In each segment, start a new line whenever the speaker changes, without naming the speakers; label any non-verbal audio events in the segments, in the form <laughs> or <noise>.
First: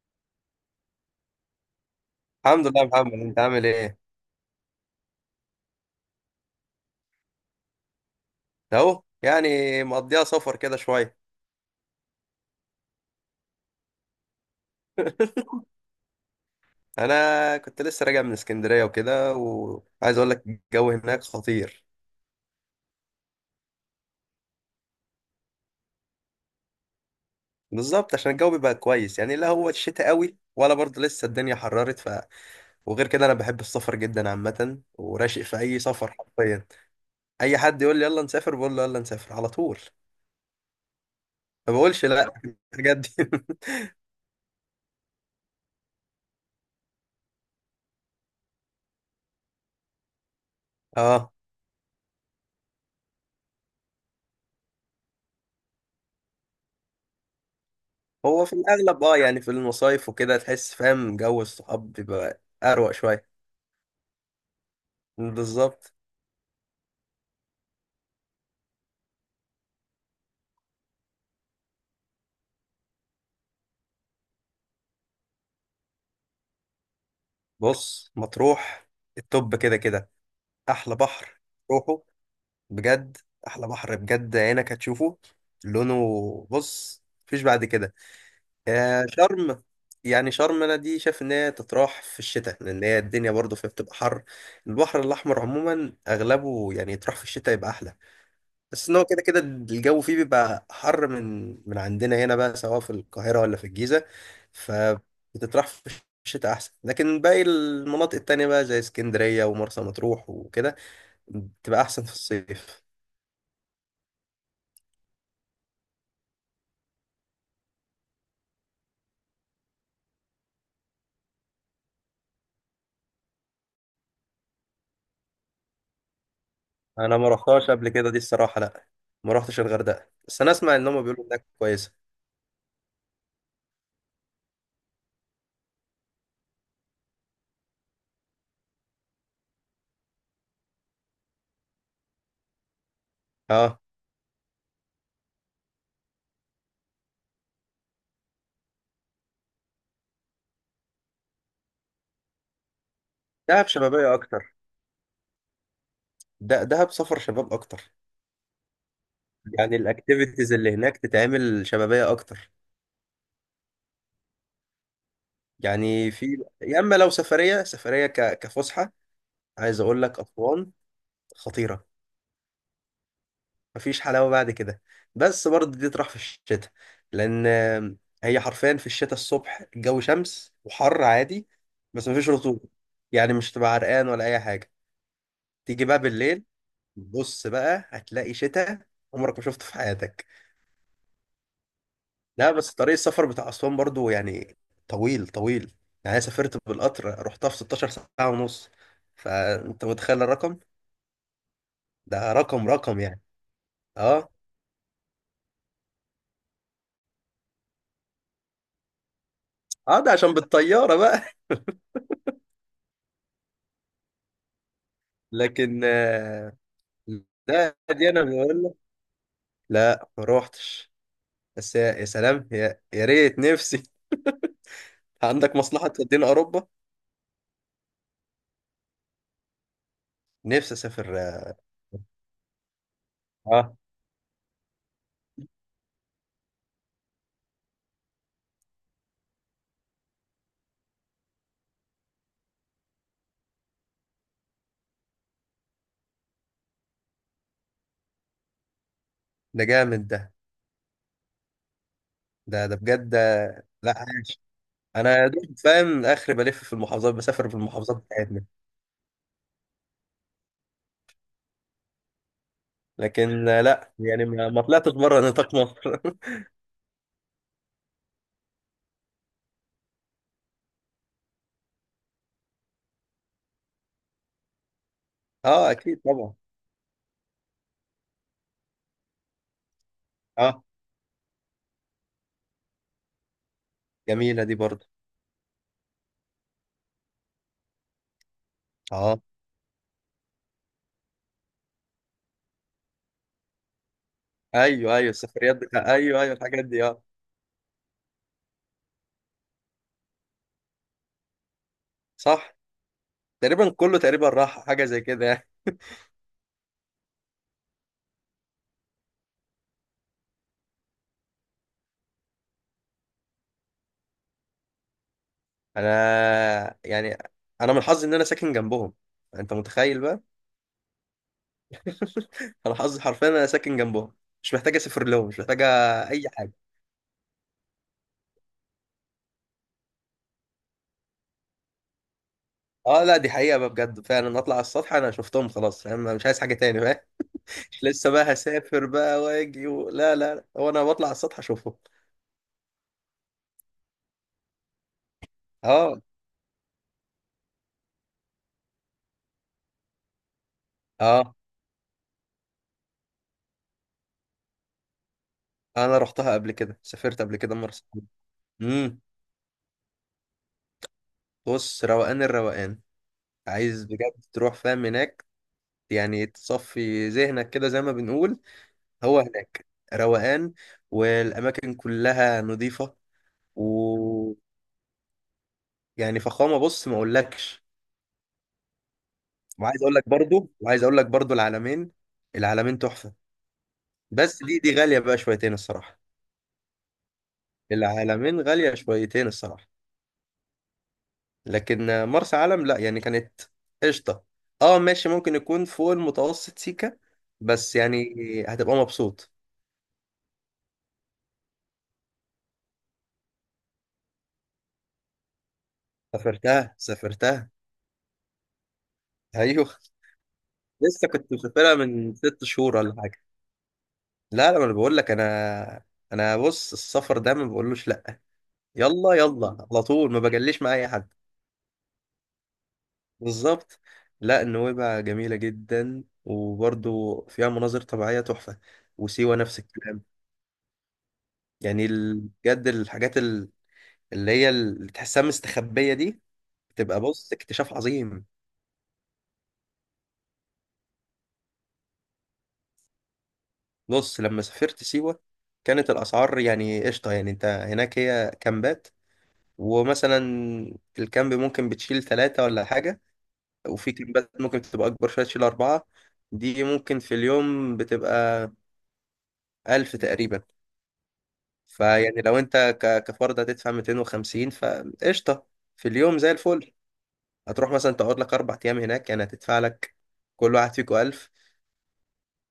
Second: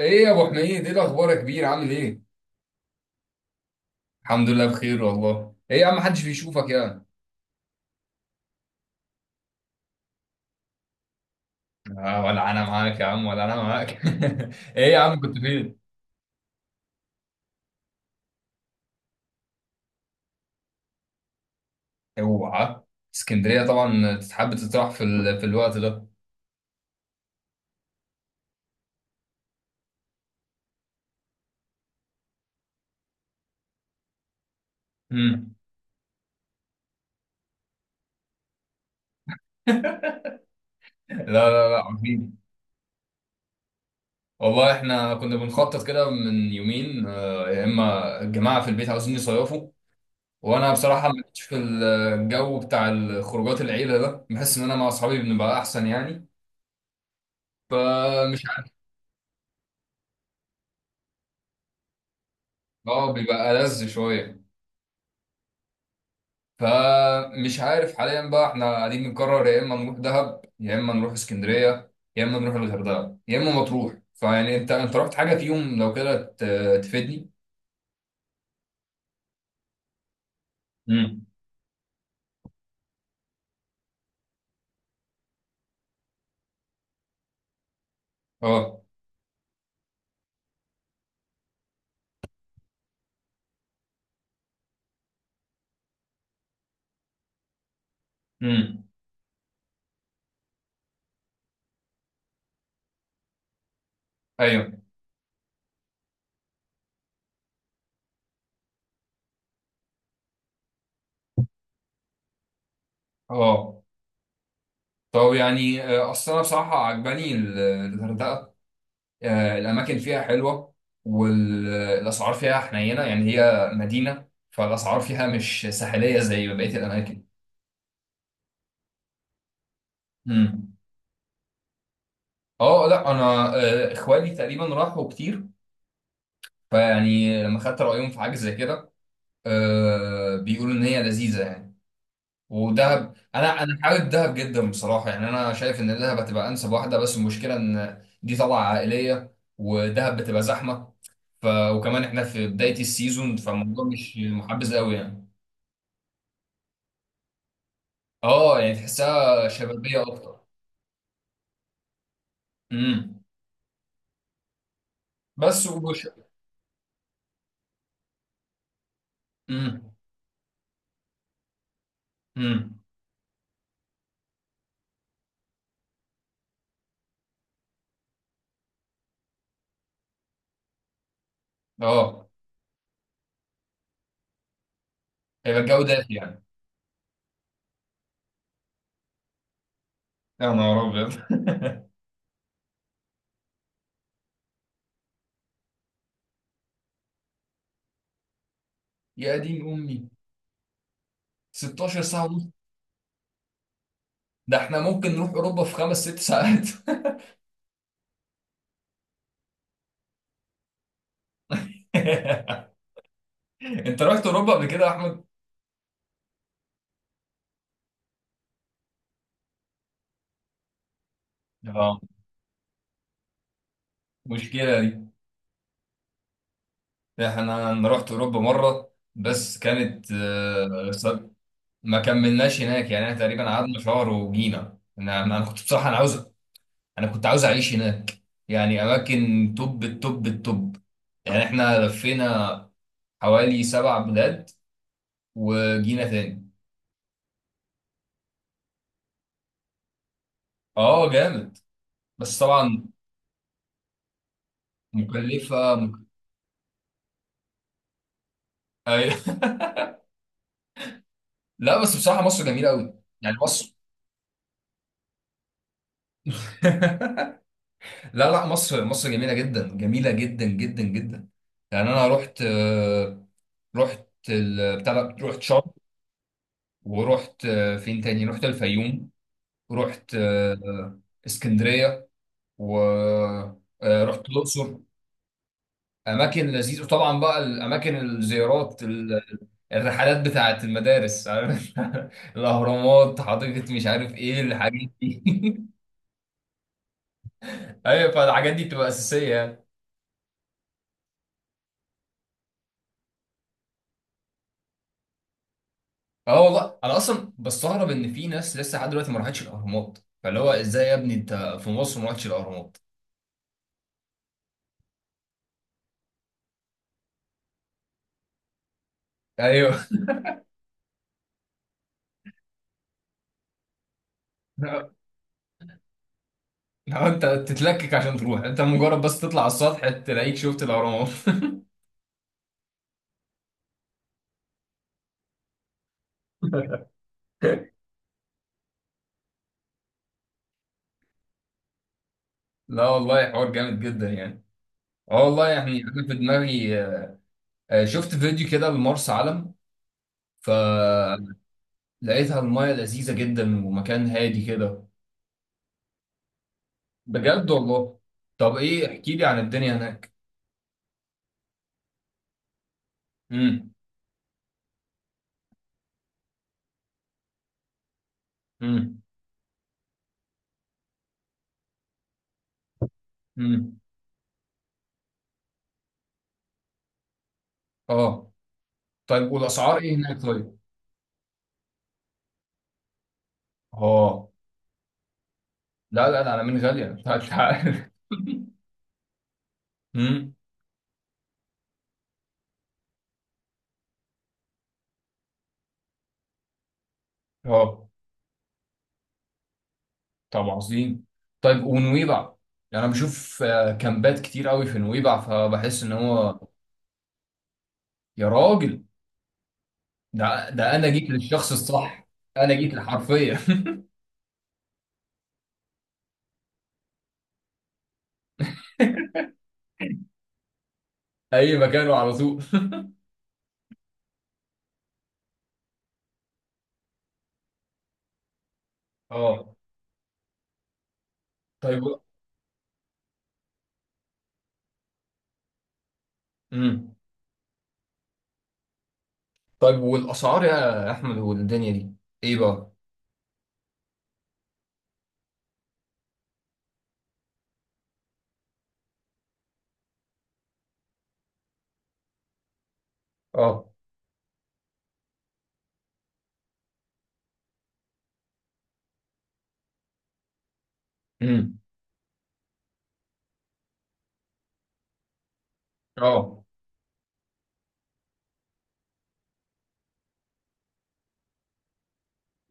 ايه يا ابو حميد، ايه الاخبار يا كبير، عامل ايه؟
الحمد لله يا محمد، انت عامل ايه؟
الحمد لله بخير والله. ايه يا عم محدش بيشوفك يا عم؟
اهو يعني. مقضيها سفر كده شويه.
آه، ولا انا معاك يا عم ولا انا معاك. <laughs> ايه يا عم كنت فين؟
انا كنت لسه راجع من اسكندريه وكده، وعايز اقول لك الجو هناك خطير.
اوعى. اسكندريه طبعا تتحب تطرح في الوقت ده.
بالظبط. عشان الجو بيبقى كويس يعني، لا هو الشتاء قوي ولا برضه لسه الدنيا حررت. وغير كده انا بحب السفر جدا عامه، وراشق
مم.
في اي سفر حرفيا. اي حد يقول لي يلا نسافر، بقول له يلا نسافر على طول.
<laughs> لا لا
ما
لا،
بقولش لا.
عارفين.
بجد. <laughs>
والله احنا كنا بنخطط كده من يومين، يا اما الجماعه في البيت عاوزين يصيفوا. وانا بصراحه ما
اه.
كنتش في الجو بتاع الخروجات العيله ده، بحس ان انا مع اصحابي بنبقى احسن يعني. فمش
هو في الاغلب، اه، يعني في المصايف وكده تحس فاهم، جو الصحاب بيبقى اروق
اه،
شويه.
بيبقى ألذ شويه.
بالظبط.
فمش عارف، حاليا بقى احنا قاعدين بنقرر يا اما نروح دهب يا اما نروح اسكندريه يا اما نروح الغردقه يا اما مطروح. فيعني انت رحت حاجه فيهم لو كده، تفيدني.
بص مطروح التوب كده كده، احلى
امم.
بحر. روحه. بجد. احلى بحر بجد، عينك هتشوفه. لونه، بص مفيش بعد كده.
اه.
يا شرم. يعني شرم انا دي شايف ان هي تتراح في الشتاء، لان هي الدنيا برضو فيها بتبقى حر. البحر الاحمر عموما اغلبه يعني يتراح في الشتاء يبقى احلى.
امم.
بس ان هو كده كده الجو فيه بيبقى حر من عندنا هنا بقى، سواء في القاهرة ولا في الجيزة.
ايوه.
فبتطرح في الشتاء احسن، لكن باقي المناطق التانية بقى زي اسكندرية ومرسى مطروح وكده. بتبقى احسن في الصيف.
اه. طب يعني، اصل انا بصراحه عجباني الغردقه. الاماكن فيها حلوه. والاسعار فيها حنينه، يعني هي مدينه فالاسعار فيها مش ساحليه زي بقيه
انا
الاماكن.
ما رحتهاش قبل كده دي الصراحة، لا ما رحتش الغردقة، بس انا
امم.
اسمع ان هم بيقولوا انها كويسة.
اه لا انا، اخوالي تقريبا راحوا كتير. فيعني لما خدت رأيهم في حاجة زي كده، آه بيقولوا إن هي لذيذة يعني. ودهب، أنا
اه.
حابب دهب جدا بصراحة. يعني أنا شايف إن دهب هتبقى أنسب واحدة، بس المشكلة إن دي طلعة عائلية ودهب بتبقى زحمة. وكمان إحنا في بداية السيزون،
دهب
فالموضوع
شبابية
مش
اكتر.
محبذ قوي يعني.
ده دهب سفر شباب اكتر.
أه يعني تحسها
يعني
شبابية أكتر.
الاكتيفيتيز اللي هناك تتعمل شبابية اكتر.
امم. بس
يعني في، يا اما لو سفرية سفرية كفسحة. عايز
امم.
اقول لك اسوان. خطيره.
امم.
مفيش حلاوه بعد كده. بس برضه دي تروح في الشتاء. لان هي حرفيا في الشتاء الصبح الجو شمس وحر عادي. بس
أه،
مفيش رطوبه، يعني مش تبقى عرقان ولا اي حاجه.
هيبقى الجو
تيجي بقى
دافي يعني.
بالليل، بص بقى هتلاقي شتاء عمرك ما شفته في حياتك.
يا نهار أبيض.
لا بس طريق السفر بتاع اسوان برضه يعني، طويل طويل. يعني أنا سافرت بالقطر، رحتها في 16 ساعه ونص.
<laughs> يا دين
فانت
أمي.
متخيل الرقم؟
16 ساعة
ده
ونص.
رقم رقم يعني. اه.
ده احنا ممكن نروح اوروبا في خمس ست ساعات. <laughs>
اه ده عشان بالطياره بقى.
انت رحت اوروبا قبل كده يا احمد؟
لكن لا دي انا بقول لك، لا ما روحتش. بس يا
اه.
يا سلام، يا ريت نفسي.
مشكله دي.
<laughs> عندك مصلحة تودينا اوروبا؟
انا رحت اوروبا مره، بس كانت
نفسي اسافر، اه.
ما كملناش هناك يعني. احنا تقريبا
آه،
قعدنا شهر وجينا. انا انا أنا كنت بصراحه انا كنت عاوز اعيش هناك. يعني اماكن توب التوب التوب. يعني احنا لفينا حوالي سبع بلاد وجينا تاني.
ده جامد ده.
اه جامد، بس
ده
طبعا
بجد. لا عايش. انا يا دوب
مكلفه
فاهم اخري بلف في المحافظات، بسافر في المحافظات بتاعتنا.
أيوة. <laughs> لا بس بصراحه مصر جميله قوي. يعني
لكن
مصر.
لا يعني ما طلعتش بره نطاق مصر. <laughs>
<laughs> لا لا، مصر مصر جميله جدا، جميله جدا جدا جدا. يعني انا رحت، رحت بتاع ده، رحت شرم.
اه اكيد طبعا.
ورحت، فين تاني، رحت الفيوم. رحت،
اه.
اسكندريه. ورحت
جميلة دي
الاقصر.
برضه.
اماكن لذيذه. وطبعا بقى الاماكن الزيارات
اه.
الرحلات بتاعت المدارس، عارف، <laughs> الاهرامات، حديقه، مش عارف ايه الحاجات
ايوه ايوه
دي.
السفريات بتاع، ايوه ايوه الحاجات دي، اه.
<laughs> ايوه، فالحاجات دي بتبقى اساسيه يعني.
صح. تقريبا كله تقريبا راح حاجة زي كده يعني.
اه والله انا اصلا بستغرب ان في ناس لسه لحد دلوقتي ما راحتش الاهرامات، فاللي هو ازاي يا ابني انت في مصر ما راحتش الاهرامات؟
انا يعني، انا من حظي ان انا ساكن جنبهم. انت
ايوه. <laughs>
متخيل بقى؟ <laughs> انا حظي حرفيا، انا ساكن جنبهم. مش محتاج
لا.
اسافر لهم، مش محتاج. اي حاجه.
لا، انت تتلكك عشان تروح، انت مجرد بس تطلع على السطح تلاقيك شفت الاهرامات. <laughs>
اه لا دي حقيقه بقى بجد، فعلا اطلع على السطح انا شفتهم خلاص فاهم، أنا مش عايز حاجه تاني بقى. مش لسه بقى هسافر بقى واجي لا لا لا. هو انا بطلع على السطح اشوفهم.
لا والله حوار جامد جدا يعني. اه والله، يعني
اه.
انا في دماغي شفت فيديو كده لمرسى علم،
اه.
فلقيتها المايه لذيذه جدا ومكان هادي كده.
انا رحتها قبل كده، سافرت قبل
بجد
كده مره.
والله؟ طب ايه،
امم.
احكي لي عن الدنيا هناك.
بص روقان الروقان.
امم.
عايز بجد تروح فاهم هناك. يعني تصفي ذهنك كده زي ما بنقول.
امم.
هو هناك روقان. والاماكن كلها نظيفه.
امم.
ويعني فخامه بص ما اقولكش.
اه. طيب والاسعار ايه هناك طيب؟
وعايز اقول لك برضو العلمين. العلمين تحفه.
اه،
بس دي غاليه بقى شويتين الصراحه.
لا لا لا، انا من غاليه أنت. عارف.
العلمين غاليه شويتين الصراحه.
<laughs> امم.
لكن مرسى علم لا يعني كانت قشطه. اه ماشي ممكن يكون فوق المتوسط سيكه. بس
اه.
يعني هتبقى مبسوط.
طب عظيم. طيب ونويبع، يعني انا بشوف كامبات كتير قوي في نويبع فبحس ان هو.
سافرتها سافرتها.
يا راجل.
<laughs> ايوه.
ده انا
لسه
جيت
كنت
للشخص
مسافرها
الصح،
من ست
انا جيت
شهور ولا حاجه.
لحرفيا.
لا لا ما انا بقول لك انا بص السفر ده، ما بقولوش لا. يلا يلا على طول، ما بجليش مع اي حد.
<laughs> اي مكان وعلى طول.
بالظبط. لا النويبع جميلة جدا وبرضو فيها مناظر طبيعية تحفة. وسيوة
اه
نفس الكلام.
طيب.
يعني بجد الحاجات اللي تحسها مستخبية دي.
امم.
بتبقى بص، اكتشاف عظيم.
طيب والاسعار يا احمد والدنيا دي ايه بقى؟
بص لما سافرت سيوة، كانت الأسعار يعني قشطة، يعني انت هناك هي كامبات. ومثلا الكامب ممكن بتشيل ثلاثة ولا حاجة.
اه.
وفي كليبات ممكن بتبقى أكبر شوية تشيل أربعة. دي ممكن في اليوم بتبقى 1000 تقريبا.
امم.
فيعني لو أنت كفرد هتدفع 250 فقشطة. في اليوم زي
اه.
الفل. هتروح مثلا تقعد لك 4 أيام هناك، يعني هتدفع لك كل واحد فيكو 1000.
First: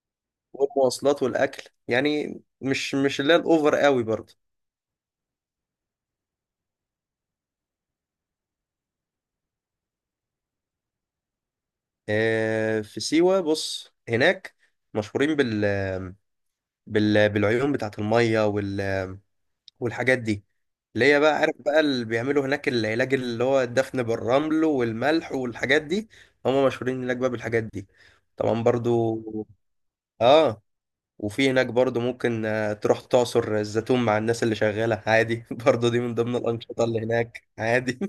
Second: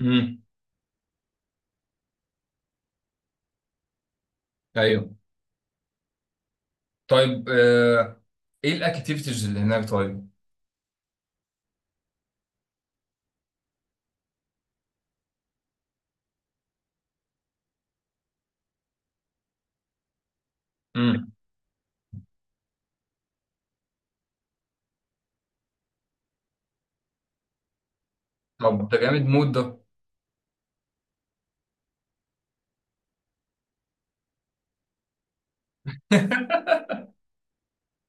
امم.
والمواصلات والأكل يعني مش اللي هي الأوفر قوي برضه.
ايوه. طيب، ايه الاكتيفيتيز اللي هناك طيب؟
في سيوة بص هناك مشهورين بالعيون بتاعت المية والحاجات دي. اللي هي
امم.
بقى عارف بقى، اللي بيعملوا هناك العلاج، اللي هو الدفن بالرمل والملح والحاجات دي. هم مشهورين هناك بقى بالحاجات دي. طبعا
طب ده
برضو.
جامد مود ده.
اه. وفي هناك برضو ممكن تروح تعصر الزيتون مع الناس اللي شغالة عادي. <laughs> برضو دي من ضمن الأنشطة اللي هناك عادي.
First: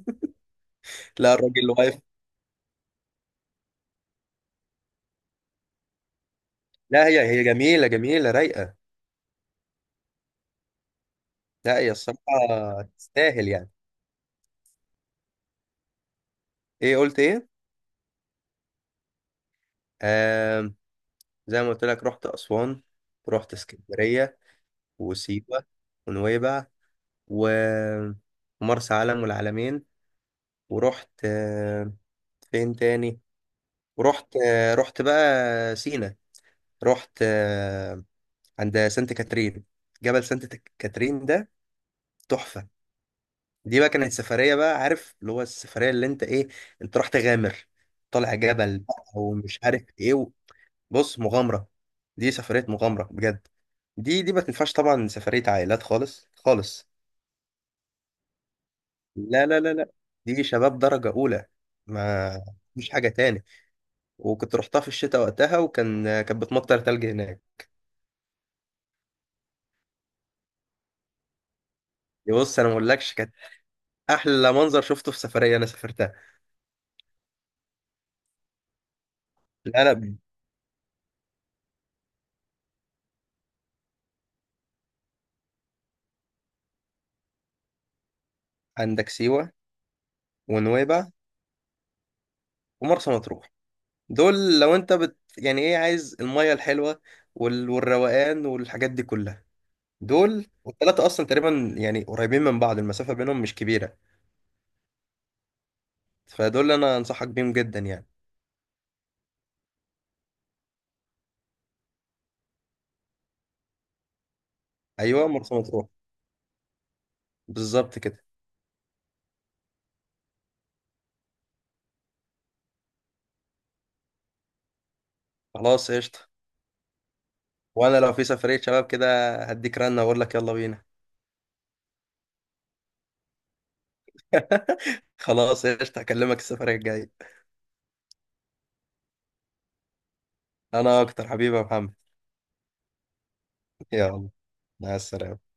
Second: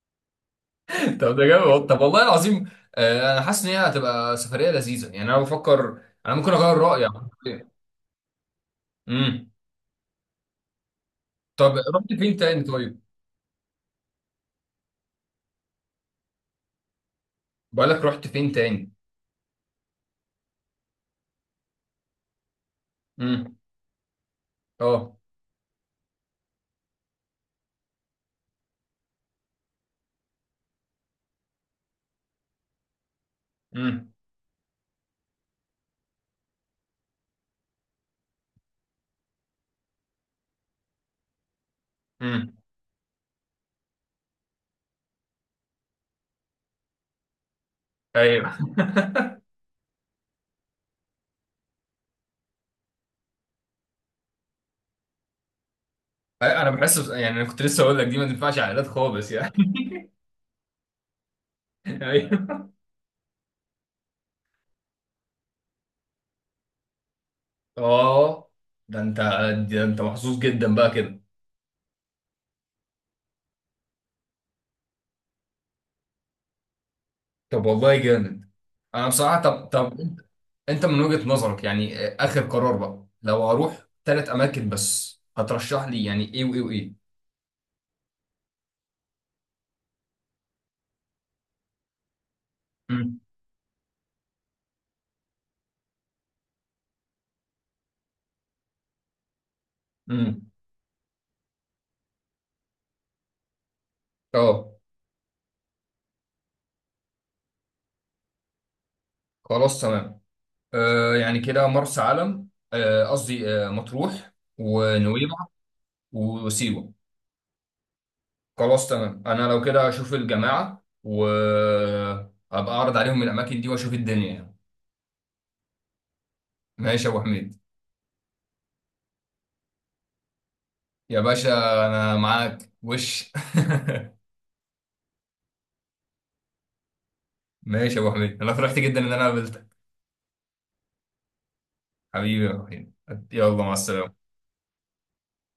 <laughs>
<laughs> لا
طب ده
الراجل
جامد
اللي
والله.
واقف.
طب والله العظيم، انا حاسس ان هي هتبقى سفريه لذيذه، يعني انا بفكر انا ممكن اغير رايي
لا هي
عن
هي
كده.
جميلة جميلة رايقة.
امم. طب
لا هي
رحت
الصراحة
فين تاني طيب؟
تستاهل يعني. ايه قلت ايه؟
بقالك رحت فين تاني؟
آه، زي ما قلت لك رحت أسوان. رحت
امم.
اسكندرية.
اه.
وسيوة. ونويبع. و- ومرسى علم والعلمين. ورحت فين تاني.
امم.
ورحت آه، رحت بقى سينا. رحت عند سانت كاترين. جبل سانت كاترين ده.
امم.
تحفة. دي بقى كانت سفرية بقى عارف، اللي هو السفرية اللي انت ايه. انت رحت غامر. طالع
ايوه.
جبل بقى
<laughs>
ومش عارف ايه بص مغامرة. دي سفرية مغامرة بجد. دي ما تنفعش طبعا سفرية عائلات خالص
انا
خالص.
بحس، يعني انا كنت لسه اقول لك دي ما تنفعش عائلات خالص
لا
يعني.
لا لا لا.
<laughs>
دي شباب درجة أولى. ما.
ايوه.
مش حاجة تاني. وكنت رحتها في الشتاء وقتها وكان كانت بتمطر تلج هناك.
اه. ده انت ده انت محظوظ جدا بقى كده.
بص أنا ما أقولكش، كانت أحلى منظر شفته في سفرية أنا سافرتها.
طب والله جامد. انا بصراحه طب
لا
طب
لا.
انت من وجهة نظرك، يعني اخر قرار بقى لو هروح ثلاث اماكن بس، هترشح لي يعني ايه وايه وايه؟
عندك سيوة. ونويبع. ومرسى
امم.
مطروح. دول لو أنت يعني إيه عايز المية الحلوة والروقان والحاجات دي كلها. دول
امم.
والتلاتة أصلا تقريبا يعني قريبين من بعض، المسافة بينهم مش كبيرة.
اه.
فدول أنا أنصحك بيهم جدا يعني.
خلاص تمام. آه يعني كده مرسى علم، قصدي مطروح،
أيوه
ونويبع،
مرسى مطروح.
وسيوة.
بالظبط كده.
خلاص تمام، انا لو كده اشوف الجماعة وابقى اعرض عليهم الاماكن دي واشوف الدنيا يعني.
خلاص قشطة.
ماشي يا ابو حميد.
وانا لو في سفرية شباب كده، هديك رنة واقول لك يلا بينا.
يا باشا. انا معاك
<laughs> خلاص قشطة، هكلمك السفرية الجاية.
<laughs> ماشي يا ابو حميد، انا فرحت جدا ان انا قابلتك.
انا اكتر، حبيبي يا محمد.
حبيبي يا ابو حميد. يلا مع السلامة.
يلا، مع السلامة.